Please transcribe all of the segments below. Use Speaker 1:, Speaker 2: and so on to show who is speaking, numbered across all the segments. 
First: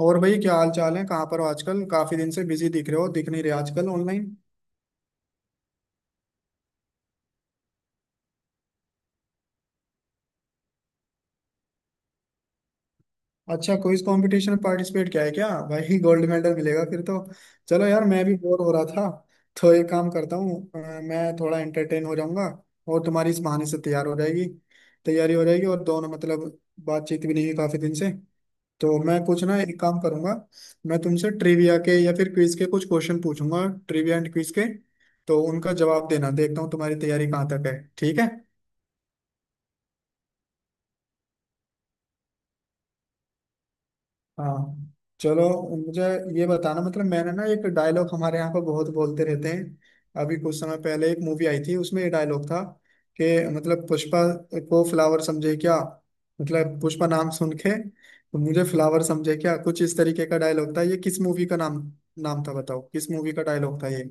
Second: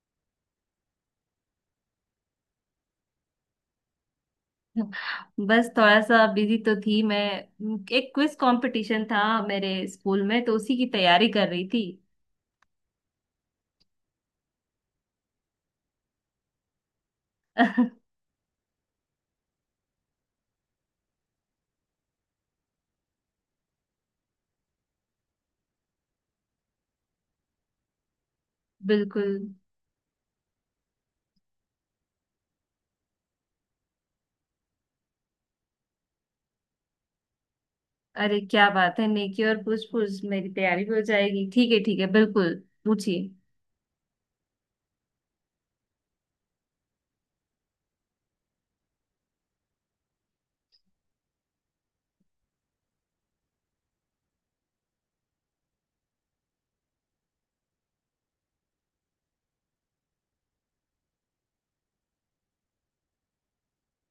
Speaker 1: और भाई क्या हाल चाल है? कहाँ पर हो आजकल? काफी दिन से बिजी दिख रहे हो, दिख नहीं रहे आजकल ऑनलाइन।
Speaker 2: बस थोड़ा सा बिजी तो थी मैं। एक क्विज कंपटीशन था मेरे स्कूल में, तो उसी की तैयारी कर रही थी।
Speaker 1: अच्छा, क्विज कंपटीशन में पार्टिसिपेट किया है क्या? भाई गोल्ड मेडल मिलेगा फिर तो। चलो यार, मैं भी बोर हो रहा था तो एक काम करता हूँ। मैं थोड़ा एंटरटेन हो जाऊंगा और तुम्हारी इस बहाने से तैयार हो जाएगी, तैयारी हो जाएगी। और दोनों मतलब बातचीत भी नहीं हुई काफी दिन से, तो मैं
Speaker 2: बिल्कुल।
Speaker 1: कुछ ना एक काम करूंगा। मैं तुमसे ट्रिविया के या फिर क्विज के कुछ क्वेश्चन पूछूंगा, ट्रिविया एंड क्विज के। तो उनका जवाब देना, देखता हूँ तुम्हारी तैयारी कहाँ तक है। ठीक है?
Speaker 2: अरे, क्या बात है, नेकी और पूछ पूछ, मेरी तैयारी भी हो जाएगी। ठीक है, ठीक है, बिल्कुल। पूछिए।
Speaker 1: हाँ, चलो। मुझे ये बताना, मतलब मैंने ना एक डायलॉग हमारे यहाँ पर बहुत बोलते रहते हैं, अभी कुछ समय पहले एक मूवी आई थी उसमें ये डायलॉग था कि मतलब पुष्पा को फ्लावर समझे क्या, मतलब पुष्पा नाम सुन के तो मुझे फ्लावर समझे क्या, कुछ इस तरीके का डायलॉग था। ये किस मूवी का नाम नाम था बताओ, किस मूवी का डायलॉग था ये?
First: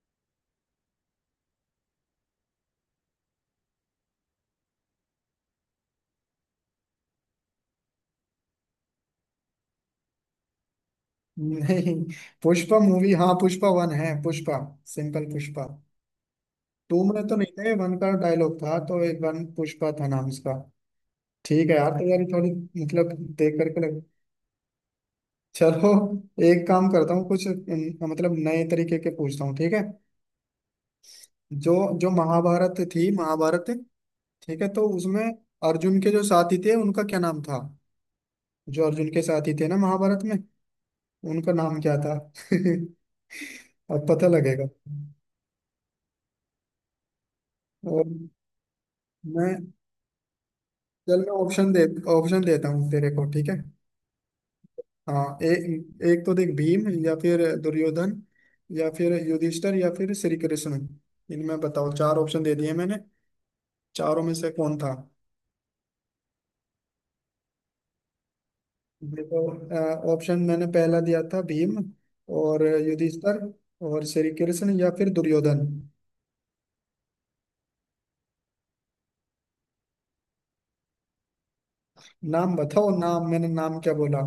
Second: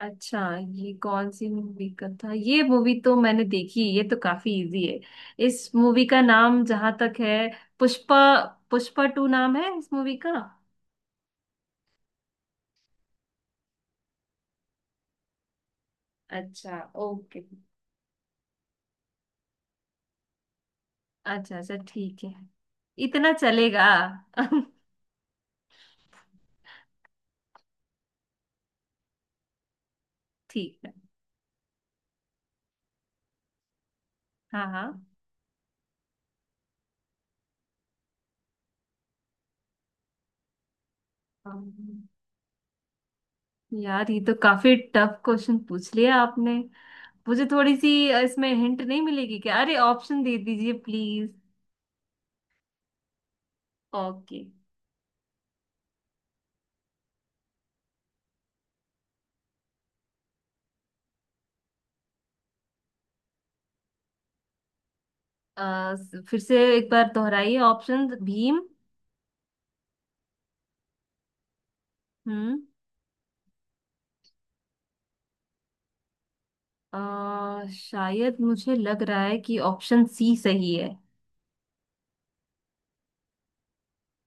Speaker 2: अच्छा, ये कौन सी मूवी का था? ये मूवी तो मैंने देखी, ये तो काफी इजी है। इस मूवी का नाम जहां तक है, पुष्पा। पुष्पा टू नाम है इस मूवी का।
Speaker 1: नहीं, पुष्पा मूवी। हाँ पुष्पा वन है, पुष्पा, सिंपल पुष्पा।
Speaker 2: अच्छा,
Speaker 1: टू में तो
Speaker 2: ओके।
Speaker 1: नहीं था ये, वन का डायलॉग था, तो एक वन पुष्पा था नाम इसका।
Speaker 2: अच्छा
Speaker 1: ठीक है
Speaker 2: अच्छा,
Speaker 1: यार। तो यार
Speaker 2: ठीक है।
Speaker 1: थोड़ी मतलब
Speaker 2: इतना
Speaker 1: देख करके
Speaker 2: चलेगा।
Speaker 1: लग... चलो एक काम करता हूँ, कुछ मतलब नए तरीके के पूछता हूँ, ठीक है।
Speaker 2: ठीक है।
Speaker 1: जो जो महाभारत थी, महाभारत, ठीक
Speaker 2: हाँ
Speaker 1: है,
Speaker 2: हाँ।
Speaker 1: तो उसमें अर्जुन के जो साथी थे उनका क्या नाम था? जो अर्जुन के साथी थे ना महाभारत में, उनका नाम क्या
Speaker 2: अम्म,
Speaker 1: था? अब
Speaker 2: यार, ये
Speaker 1: पता
Speaker 2: तो
Speaker 1: लगेगा।
Speaker 2: काफी टफ क्वेश्चन पूछ लिया आपने। मुझे थोड़ी सी
Speaker 1: और
Speaker 2: इसमें हिंट नहीं मिलेगी क्या?
Speaker 1: मैं...
Speaker 2: अरे, ऑप्शन दे दीजिए
Speaker 1: चल
Speaker 2: प्लीज।
Speaker 1: मैं ऑप्शन दे, ऑप्शन देता हूँ तेरे को, ठीक है।
Speaker 2: ओके।
Speaker 1: हाँ एक एक तो देख, भीम या फिर दुर्योधन या फिर युधिष्ठिर या फिर श्री कृष्ण। इनमें बताओ, चार ऑप्शन दे दिए मैंने, चारों में से कौन था?
Speaker 2: फिर से एक बार दोहराइए ऑप्शन। भीम।
Speaker 1: देखो, ऑप्शन मैंने पहला दिया था भीम
Speaker 2: हम्म।
Speaker 1: और युधिष्ठिर और श्री कृष्ण या फिर दुर्योधन।
Speaker 2: शायद मुझे लग रहा है कि ऑप्शन सी सही है।
Speaker 1: नाम बताओ, नाम मैंने नाम क्या बोला?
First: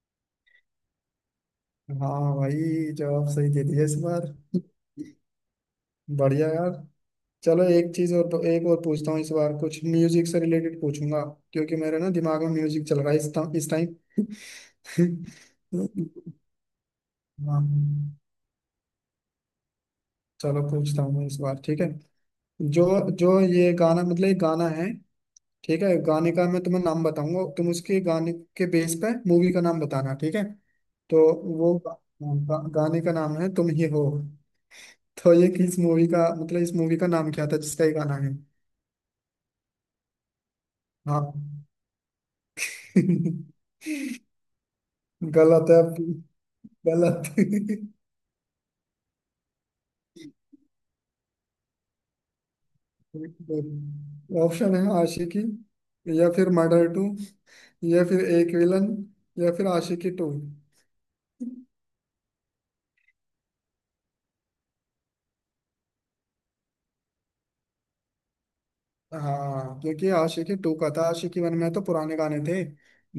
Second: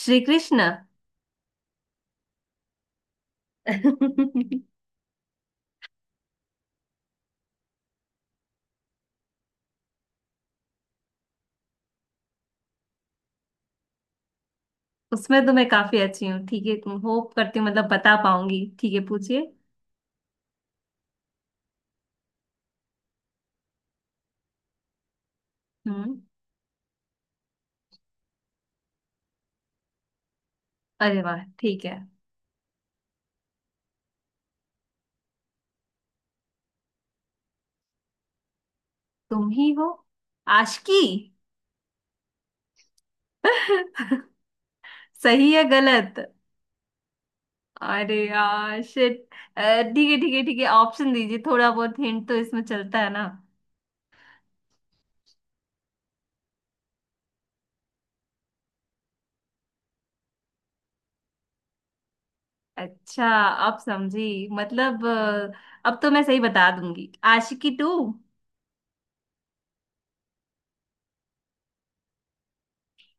Speaker 2: श्री कृष्ण।
Speaker 1: हाँ भाई, जवाब सही दे दिया इस बार। बढ़िया यार। चलो एक चीज और, तो एक और पूछता हूँ इस बार। कुछ म्यूजिक से रिलेटेड पूछूंगा, क्योंकि मेरे ना दिमाग में म्यूजिक चल रहा है इस टाइम, इस
Speaker 2: उसमें तो मैं
Speaker 1: टाइम।
Speaker 2: काफी अच्छी हूँ, ठीक है। होप करती
Speaker 1: हाँ,
Speaker 2: हूँ, मतलब बता पाऊंगी। ठीक है, पूछिए।
Speaker 1: चलो पूछता हूँ मैं इस बार, ठीक है। जो जो ये गाना, मतलब ये गाना है, ठीक है,
Speaker 2: हम्म।
Speaker 1: गाने का मैं तुम्हें नाम बताऊंगा, तुम उसके गाने के बेस पे मूवी का नाम बताना, ठीक है।
Speaker 2: अरे
Speaker 1: तो
Speaker 2: वाह,
Speaker 1: वो
Speaker 2: ठीक है।
Speaker 1: गाने का नाम है तुम ही हो। तो ये किस मूवी का, मतलब इस मूवी का नाम क्या था जिसका ये गाना है?
Speaker 2: तुम ही हो। आशिकी।
Speaker 1: हाँ।
Speaker 2: सही है,
Speaker 1: गलत है,
Speaker 2: गलत?
Speaker 1: गलत।
Speaker 2: अरे यार, शिट। ठीक है, ठीक है, ठीक है, ऑप्शन दीजिए, थोड़ा बहुत हिंट तो इसमें चलता है ना।
Speaker 1: ऑप्शन है आशिकी या फिर मर्डर टू या फिर एक विलन या फिर आशिकी टू।
Speaker 2: अच्छा। अब समझी, मतलब अब तो मैं सही बता दूंगी। आशिकी टू।
Speaker 1: हाँ क्योंकि आशिकी टू का था। आशिकी वन में तो पुराने गाने थे,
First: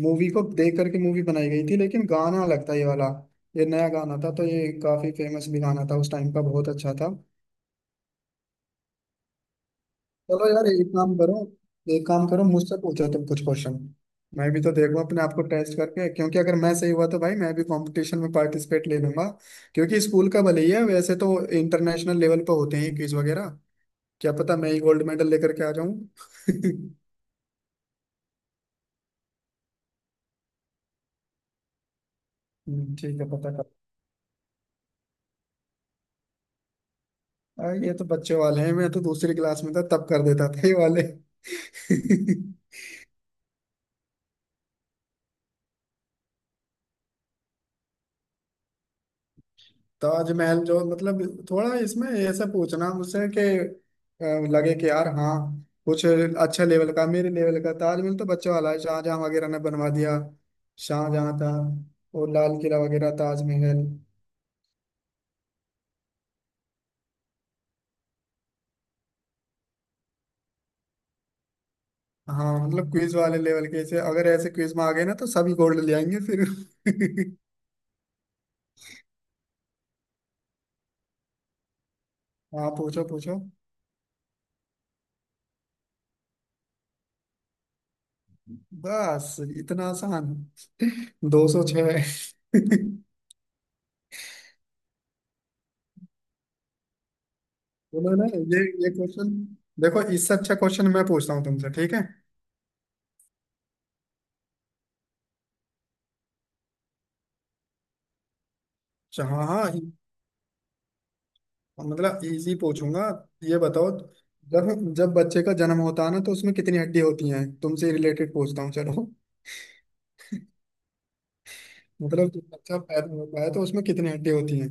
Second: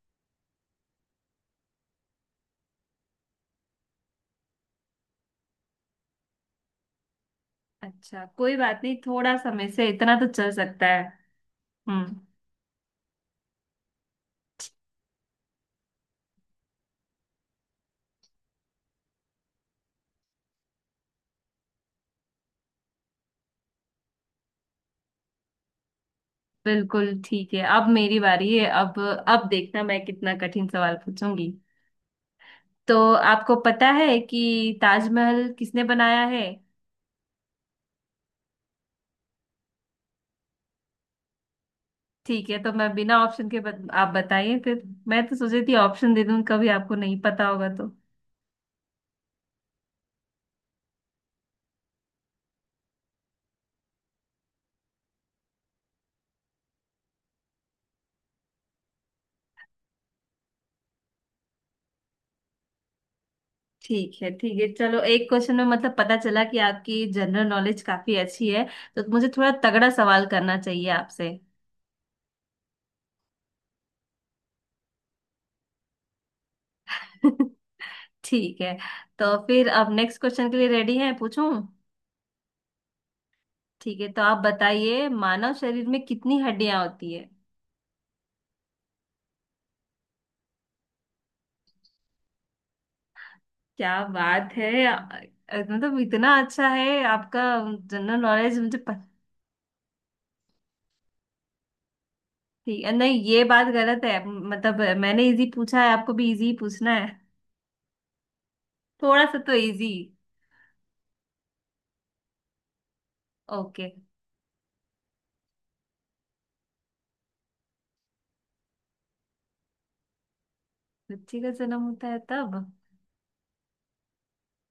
Speaker 1: मूवी को देख करके मूवी बनाई गई थी, लेकिन गाना लगता है ये वाला, ये नया गाना था, तो ये काफी फेमस भी गाना था उस टाइम का, बहुत अच्छा था।
Speaker 2: अच्छा, कोई बात नहीं, थोड़ा समय से इतना तो
Speaker 1: चलो
Speaker 2: चल
Speaker 1: यार,
Speaker 2: सकता है।
Speaker 1: एक
Speaker 2: हम्म।
Speaker 1: काम करो, मुझसे पूछो तुम कुछ क्वेश्चन, मैं भी तो देखूं अपने आप को टेस्ट करके। क्योंकि अगर मैं सही हुआ तो भाई मैं भी कंपटीशन में पार्टिसिपेट ले लूंगा। क्योंकि स्कूल का भले ही है, वैसे तो इंटरनेशनल लेवल पर होते हैं क्विज वगैरह। क्या पता मैं ही गोल्ड मेडल लेकर के आ जाऊं।
Speaker 2: बिल्कुल ठीक है, अब मेरी बारी है। अब देखना मैं कितना कठिन सवाल पूछूंगी। तो
Speaker 1: ठीक है, पता
Speaker 2: आपको
Speaker 1: कर।
Speaker 2: पता है कि ताजमहल किसने बनाया है?
Speaker 1: आ, ये तो बच्चे वाले हैं, मैं तो दूसरी क्लास में था तब कर देता था ये वाले।
Speaker 2: ठीक है, तो मैं बिना ऑप्शन के आप बताइए फिर। मैं तो सोची थी ऑप्शन दे दूं, कभी आपको नहीं पता होगा तो।
Speaker 1: ताजमहल जो मतलब थोड़ा इसमें ऐसा पूछना मुझसे कि अ, लगे कि यार हाँ कुछ अच्छा लेवल का, मेरे लेवल का। ताजमहल तो बच्चों वाला है, शाहजहां वगैरह ने बनवा दिया, शाहजहां था। और लाल किला वगैरह, ताजमहल।
Speaker 2: ठीक है, ठीक है, चलो, एक क्वेश्चन में मतलब पता चला कि आपकी जनरल नॉलेज काफी अच्छी है। तो मुझे थोड़ा तगड़ा सवाल करना चाहिए आपसे।
Speaker 1: हाँ मतलब क्विज वाले लेवल के, ऐसे अगर ऐसे क्विज में आ गए ना तो सभी गोल्ड ले आएंगे फिर।
Speaker 2: ठीक है। तो फिर अब नेक्स्ट क्वेश्चन के लिए रेडी हैं, पूछूं?
Speaker 1: हाँ, पूछो पूछो।
Speaker 2: ठीक है, तो आप बताइए, मानव शरीर में कितनी हड्डियां होती है?
Speaker 1: बस इतना आसान? 206।
Speaker 2: क्या बात है! मतलब इतना अच्छा है आपका
Speaker 1: बोलो
Speaker 2: जनरल
Speaker 1: ना,
Speaker 2: नॉलेज।
Speaker 1: ये
Speaker 2: मुझे
Speaker 1: ये क्वेश्चन देखो, इससे अच्छा क्वेश्चन मैं पूछता हूँ तुमसे, ठीक है।
Speaker 2: ठीक है, नहीं, ये बात गलत है, मतलब मैंने इजी पूछा है, आपको भी इजी पूछना है। थोड़ा
Speaker 1: अच्छा,
Speaker 2: सा
Speaker 1: हाँ
Speaker 2: तो
Speaker 1: हाँ,
Speaker 2: इजी।
Speaker 1: मतलब इजी पूछूंगा। ये
Speaker 2: ओके।
Speaker 1: बताओ, जब जब बच्चे का जन्म होता है ना, तो उसमें कितनी हड्डी होती हैं? तुमसे रिलेटेड पूछता हूँ चलो,
Speaker 2: बच्चे का जन्म होता है
Speaker 1: मतलब जब
Speaker 2: तब।
Speaker 1: बच्चा पैदा होता है तो उसमें कितनी हड्डी होती हैं?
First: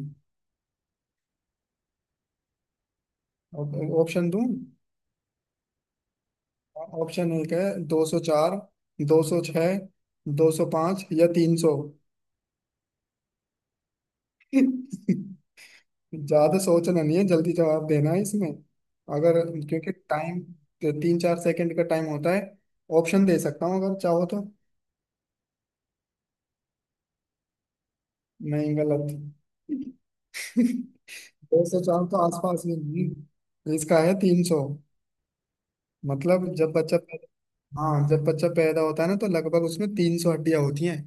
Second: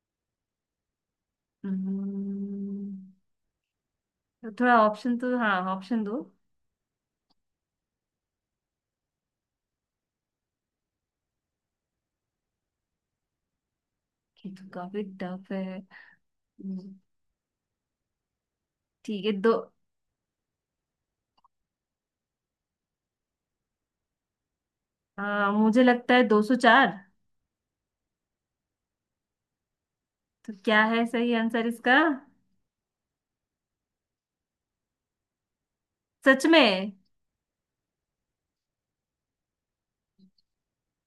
Speaker 2: हम्म,
Speaker 1: ऑप्शन दूं?
Speaker 2: तो थोड़ा ऑप्शन तो, हाँ, ऑप्शन दो।
Speaker 1: ऑप्शन एक है 204, 206, 205 या 300।
Speaker 2: ये तो काफी
Speaker 1: ज्यादा
Speaker 2: टफ है। हम्म,
Speaker 1: सोचना नहीं है, जल्दी जवाब देना है इसमें।
Speaker 2: ठीक है,
Speaker 1: अगर...
Speaker 2: दो।
Speaker 1: क्योंकि टाइम, तीन चार सेकंड का टाइम होता है, ऑप्शन दे सकता हूँ अगर चाहो तो।
Speaker 2: मुझे लगता है 204।
Speaker 1: नहीं, गलत।
Speaker 2: तो क्या है सही
Speaker 1: दो
Speaker 2: आंसर
Speaker 1: सौ
Speaker 2: इसका?
Speaker 1: चार तो आसपास ही है। तो इसका है 300।
Speaker 2: सच
Speaker 1: मतलब जब
Speaker 2: में?
Speaker 1: बच्चा पैदा... हाँ, जब बच्चा पैदा होता है ना तो लगभग उसमें 300 हड्डियां होती हैं।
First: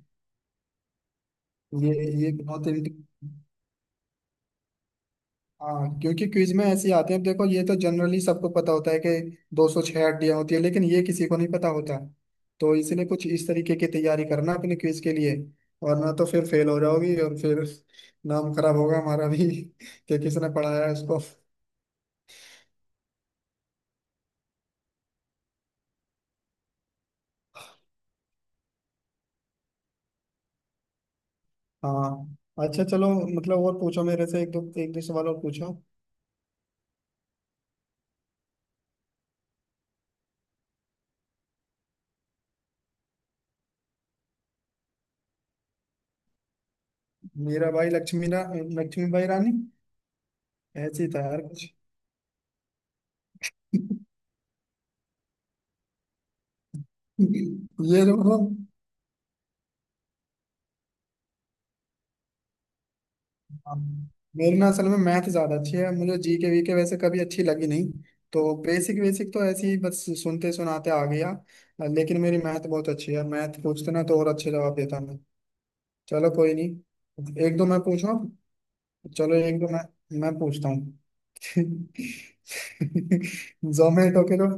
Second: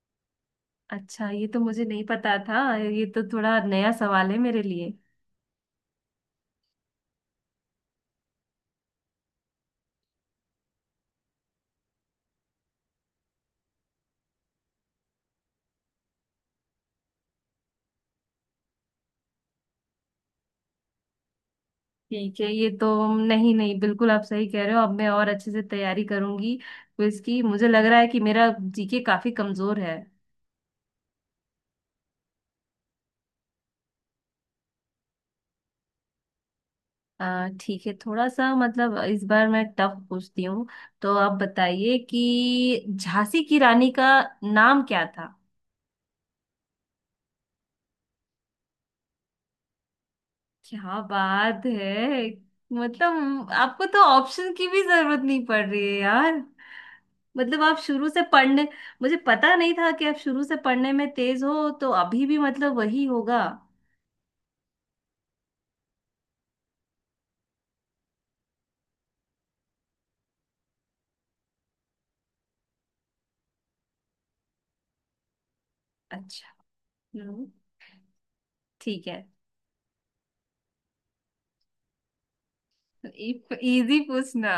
Speaker 2: अच्छा, ये तो मुझे
Speaker 1: ये
Speaker 2: नहीं
Speaker 1: ये
Speaker 2: पता
Speaker 1: बहुत
Speaker 2: था,
Speaker 1: इंट-
Speaker 2: ये तो थोड़ा नया सवाल है मेरे लिए।
Speaker 1: हाँ क्योंकि क्विज में ऐसे ही आते हैं। देखो, ये तो जनरली सबको पता होता है कि 206 हड्डियां होती है, लेकिन ये किसी को नहीं पता होता, तो इसलिए कुछ इस तरीके की तैयारी करना अपने क्विज के लिए, वरना तो फिर फेल हो जाओगी और फिर नाम खराब होगा हमारा भी। कि किसने पढ़ाया है उसको।
Speaker 2: ठीक है, ये तो नहीं नहीं, बिल्कुल आप सही कह रहे हो। अब मैं और अच्छे से तैयारी करूंगी क्विज की। मुझे लग रहा है कि मेरा जीके काफी कमजोर है।
Speaker 1: हाँ। अच्छा चलो, मतलब और पूछो मेरे से, एक दो, एक दो सवाल और पूछो।
Speaker 2: ठीक है, थोड़ा सा मतलब इस बार मैं टफ पूछती हूँ। तो आप बताइए कि झांसी की रानी का नाम क्या था?
Speaker 1: मेरा भाई, लक्ष्मी भाई रानी।
Speaker 2: क्या
Speaker 1: ऐसे ही था यार
Speaker 2: बात
Speaker 1: कुछ।
Speaker 2: है! मतलब आपको तो ऑप्शन की भी जरूरत नहीं पड़ रही है यार। मतलब आप
Speaker 1: ये
Speaker 2: शुरू
Speaker 1: जो
Speaker 2: से
Speaker 1: मतलब
Speaker 2: पढ़ने, मुझे पता नहीं था कि आप शुरू से पढ़ने में तेज हो, तो अभी भी मतलब वही होगा।
Speaker 1: हाँ, मेरी ना असल में मैथ ज्यादा अच्छी है, मुझे जी के वी के वैसे कभी अच्छी लगी नहीं। तो बेसिक बेसिक तो ऐसे ही बस सुनते सुनाते आ गया। लेकिन मेरी मैथ बहुत अच्छी है, मैथ पूछते ना तो और अच्छे जवाब देता मैं। चलो
Speaker 2: अच्छा।
Speaker 1: कोई नहीं,
Speaker 2: हम्म।
Speaker 1: एक दो मैं पूछूं।
Speaker 2: ठीक है।
Speaker 1: चलो एक दो मैं पूछता हूँ।
Speaker 2: इजी
Speaker 1: जोमेटो के जो...
Speaker 2: पूछना।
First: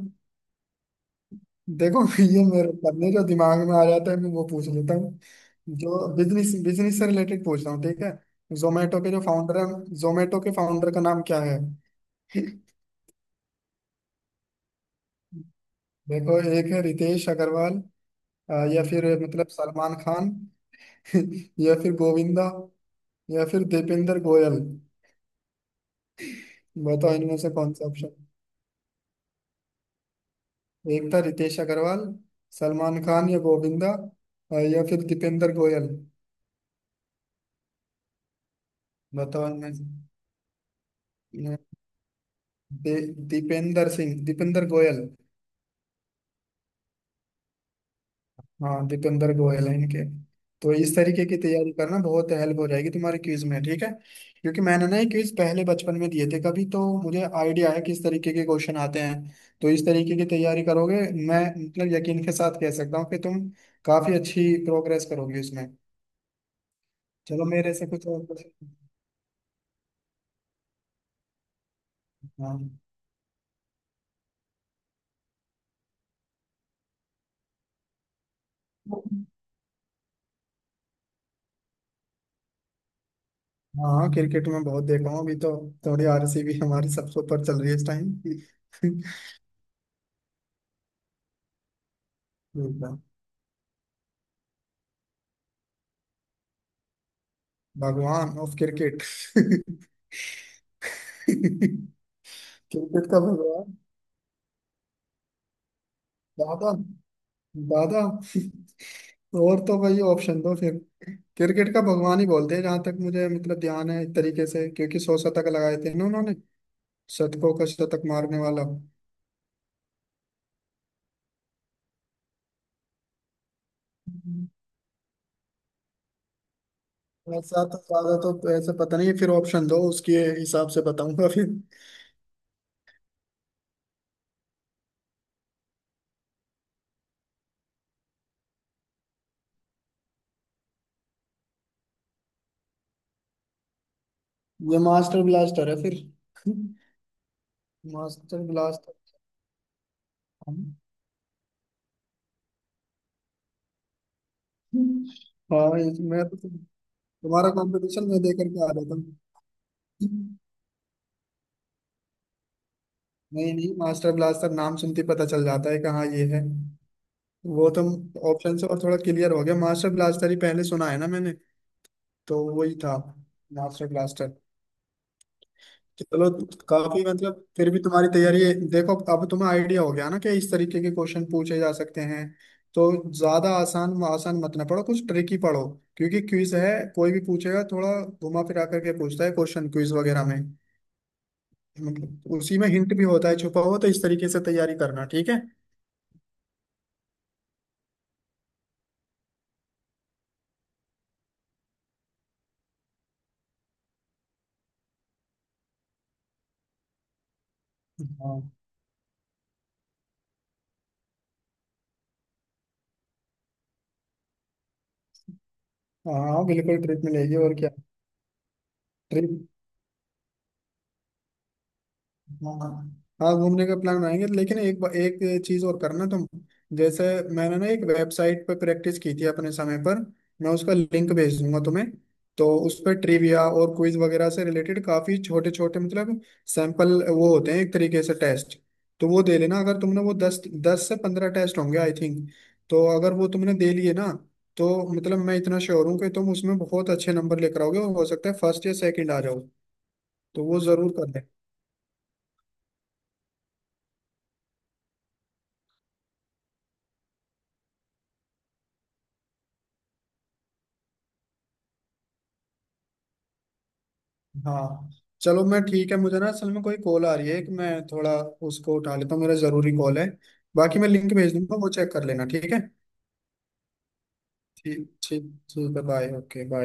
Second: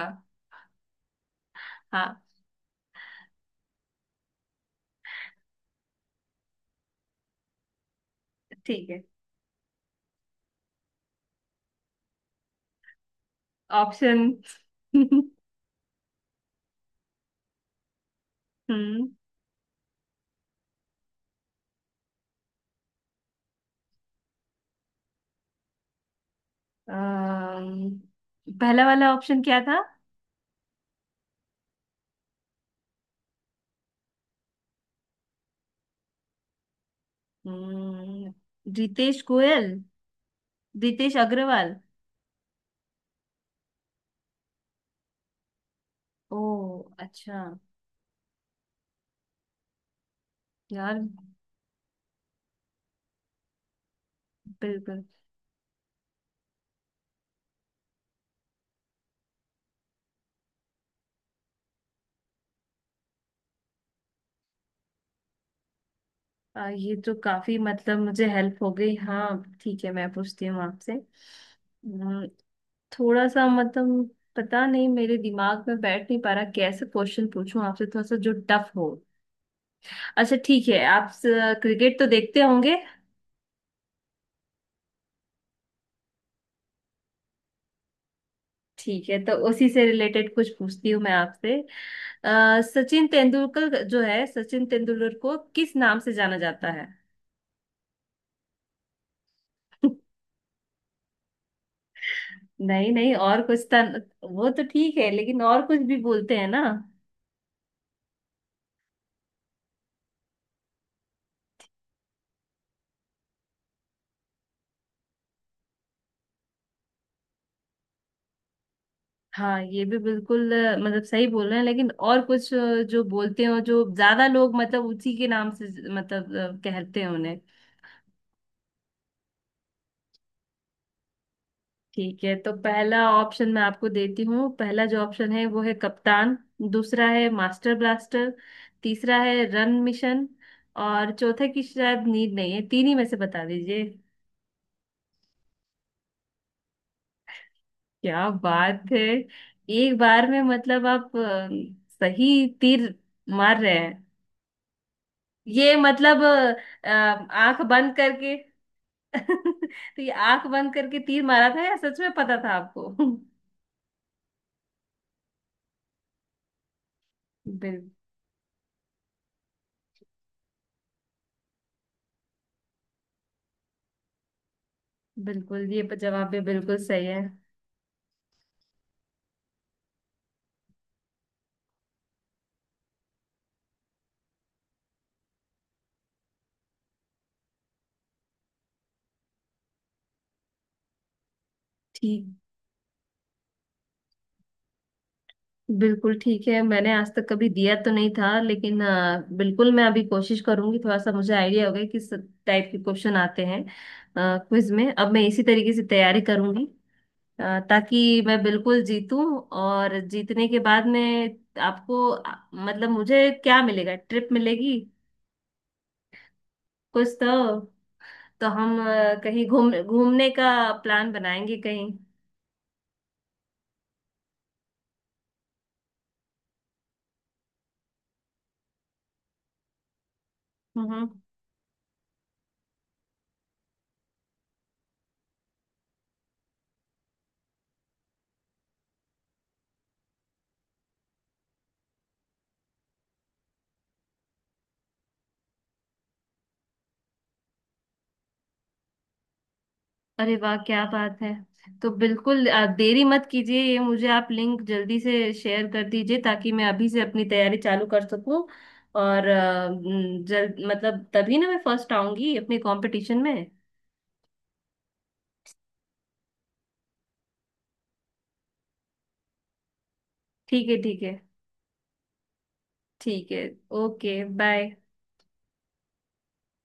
Speaker 1: देखो
Speaker 2: हाँ।
Speaker 1: ये मेरे पन्ने जो दिमाग में आ जाता है मैं वो पूछ लेता हूँ। जो बिजनेस बिजनेस से रिलेटेड पूछ रहा हूँ, ठीक है।
Speaker 2: ठीक
Speaker 1: जोमेटो
Speaker 2: है।
Speaker 1: के जो फाउंडर है, जोमेटो के फाउंडर का नाम क्या है?
Speaker 2: ऑप्शन। हम्म।
Speaker 1: देखो एक है रितेश अग्रवाल, या फिर मतलब सलमान खान या फिर गोविंदा या फिर दीपेंद्र गोयल। बताओ इनमें से कौन सा
Speaker 2: अम्म,
Speaker 1: ऑप्शन?
Speaker 2: पहला वाला ऑप्शन क्या था?
Speaker 1: एक था रितेश अग्रवाल, सलमान खान या गोविंदा, या फिर दीपेंद्र गोयल।
Speaker 2: हम्म, रितेश
Speaker 1: बताओ इनमें
Speaker 2: गोयल।
Speaker 1: से।
Speaker 2: रितेश अग्रवाल।
Speaker 1: दीपेंद्र सिंह, दीपेंद्र गोयल।
Speaker 2: ओ, अच्छा
Speaker 1: हाँ दीपेंद्र गोयल है इनके। तो इस
Speaker 2: यार,
Speaker 1: तरीके की तैयारी करना बहुत हेल्प हो जाएगी तुम्हारे क्विज में, ठीक है। क्योंकि मैंने ना
Speaker 2: बिल्कुल।
Speaker 1: ये क्विज पहले बचपन में दिए थे कभी, तो मुझे आइडिया है किस तरीके के क्वेश्चन आते हैं। तो इस तरीके की तैयारी करोगे, मैं मतलब यकीन के साथ कह सकता हूँ कि तुम काफी अच्छी प्रोग्रेस करोगे उसमें।
Speaker 2: ये तो
Speaker 1: चलो
Speaker 2: काफी,
Speaker 1: मेरे से
Speaker 2: मतलब,
Speaker 1: कुछ
Speaker 2: मुझे
Speaker 1: और
Speaker 2: हेल्प हो गई। हाँ, ठीक है, मैं पूछती हूँ आपसे।
Speaker 1: हाँ।
Speaker 2: थोड़ा सा, मतलब, पता नहीं मेरे दिमाग में बैठ नहीं पा रहा कैसे क्वेश्चन पूछूं आपसे थोड़ा सा जो टफ हो। अच्छा, ठीक है, आप क्रिकेट तो देखते होंगे।
Speaker 1: हाँ क्रिकेट में बहुत देखा हूँ, अभी तो थोड़ी आरसीबी हमारी सबसे ऊपर चल रही है इस टाइम।
Speaker 2: ठीक है, तो उसी से रिलेटेड कुछ पूछती हूँ मैं आपसे। सचिन तेंदुलकर जो है, सचिन तेंदुलकर को किस नाम से जाना जाता है?
Speaker 1: भगवान ऑफ क्रिकेट।
Speaker 2: नहीं
Speaker 1: क्रिकेट
Speaker 2: नहीं,
Speaker 1: का
Speaker 2: और कुछ
Speaker 1: भगवान।
Speaker 2: था। वो तो ठीक है, लेकिन और कुछ भी बोलते हैं ना।
Speaker 1: दादा, दादा। और तो भाई ऑप्शन दो फिर। क्रिकेट का भगवान ही बोलते हैं जहां तक मुझे मतलब ध्यान है, एक तरीके से, क्योंकि 100 शतक लगाए थे ना उन्होंने, शतकों का शतक मारने वाला।
Speaker 2: हाँ, ये भी बिल्कुल मतलब सही बोल रहे हैं, लेकिन और कुछ जो बोलते हैं और जो ज्यादा लोग मतलब उसी के नाम से मतलब कहते हैं उन्हें।
Speaker 1: ऐसा तो ज्यादा तो ऐसे पता नहीं है, फिर ऑप्शन दो उसके हिसाब से बताऊंगा फिर।
Speaker 2: ठीक है, तो पहला ऑप्शन मैं आपको देती हूँ। पहला जो ऑप्शन है वो है कप्तान। दूसरा है मास्टर ब्लास्टर। तीसरा है रन मिशन। और चौथे की शायद नीड नहीं है, तीन ही में से बता दीजिए।
Speaker 1: ये मास्टर ब्लास्टर है फिर,
Speaker 2: क्या
Speaker 1: मास्टर
Speaker 2: बात
Speaker 1: ब्लास्टर।
Speaker 2: है! एक बार में, मतलब आप सही तीर मार रहे हैं। ये,
Speaker 1: हाँ
Speaker 2: मतलब,
Speaker 1: इसमें तो तुम्हारा
Speaker 2: आंख बंद
Speaker 1: कंपटीशन मैं
Speaker 2: करके।
Speaker 1: देख करके आ रहा
Speaker 2: तो
Speaker 1: था।
Speaker 2: ये आंख बंद करके तीर मारा था या सच में पता था आपको?
Speaker 1: नहीं नहीं, मास्टर ब्लास्टर नाम सुनते ही पता चल जाता है कहाँ ये है। वो तो
Speaker 2: बिल,
Speaker 1: ऑप्शन से और थोड़ा क्लियर हो गया, मास्टर ब्लास्टर ही पहले सुना है ना मैंने, तो वही था मास्टर ब्लास्टर।
Speaker 2: बिल्कुल, ये जवाब
Speaker 1: चलो
Speaker 2: भी बिल्कुल
Speaker 1: काफी
Speaker 2: सही है।
Speaker 1: मतलब फिर भी तुम्हारी तैयारी है। देखो अब तुम्हें आइडिया हो गया ना कि इस तरीके के क्वेश्चन पूछे जा सकते हैं। तो ज्यादा आसान आसान मत ना पढ़ो, कुछ ट्रिकी पढ़ो। क्योंकि क्विज है, कोई भी पूछेगा थोड़ा घुमा फिरा करके पूछता है क्वेश्चन, क्विज वगैरह में
Speaker 2: ठीक।
Speaker 1: मतलब उसी में हिंट भी होता है छुपा हुआ। तो इस तरीके से तैयारी करना, ठीक है।
Speaker 2: बिल्कुल ठीक है, मैंने आज तक कभी दिया तो नहीं था, लेकिन बिल्कुल मैं अभी कोशिश करूंगी। थोड़ा सा मुझे आइडिया हो गया किस टाइप के क्वेश्चन आते हैं क्विज में। अब मैं इसी तरीके से तैयारी करूंगी, ताकि
Speaker 1: हाँ।
Speaker 2: मैं बिल्कुल जीतूं। और जीतने के बाद में आपको मतलब मुझे क्या मिलेगा, ट्रिप मिलेगी?
Speaker 1: हाँ हाँ, बिल्कुल ट्रिप
Speaker 2: कुछ
Speaker 1: मिलेगी और
Speaker 2: तो
Speaker 1: क्या।
Speaker 2: तो हम कहीं
Speaker 1: ट्रिप,
Speaker 2: घूम घूमने का प्लान बनाएंगे कहीं।
Speaker 1: हाँ, हाँ घूमने का प्लान बनाएंगे। लेकिन एक चीज और करना तुम, जैसे मैंने ना एक वेबसाइट पर प्रैक्टिस की थी अपने समय पर, मैं उसका
Speaker 2: हम्म।
Speaker 1: लिंक भेज दूंगा तुम्हें। तो उस पर ट्रिविया और क्विज वगैरह से रिलेटेड काफी छोटे छोटे मतलब सैंपल वो होते हैं, एक तरीके से टेस्ट। तो वो दे लेना, अगर तुमने वो दस 10 से 15 टेस्ट होंगे आई थिंक। तो अगर वो तुमने दे लिए ना, तो मतलब मैं इतना श्योर हूँ कि तुम उसमें बहुत अच्छे नंबर लेकर आओगे, और हो सकता है फर्स्ट या सेकंड आ जाओ।
Speaker 2: अरे
Speaker 1: तो
Speaker 2: वाह,
Speaker 1: वो
Speaker 2: क्या
Speaker 1: जरूर कर
Speaker 2: बात
Speaker 1: लेंगे।
Speaker 2: है। तो बिल्कुल आप देरी मत कीजिए, ये मुझे आप लिंक जल्दी से शेयर कर दीजिए, ताकि मैं अभी से अपनी तैयारी चालू कर सकूं। और जल्द, मतलब, तभी ना मैं फर्स्ट आऊंगी अपने कंपटीशन में।
Speaker 1: हाँ चलो मैं, ठीक है, मुझे ना असल में कोई कॉल आ रही है, एक मैं थोड़ा उसको उठा लेता हूँ, मेरा जरूरी कॉल है।
Speaker 2: ठीक
Speaker 1: बाकी
Speaker 2: है,
Speaker 1: मैं
Speaker 2: ठीक है,
Speaker 1: लिंक भेज दूंगा, वो चेक कर लेना, ठीक है।
Speaker 2: ठीक है। Okay bye.
Speaker 1: ठीक, ठीक। ठीक है बाय, ओके बाय।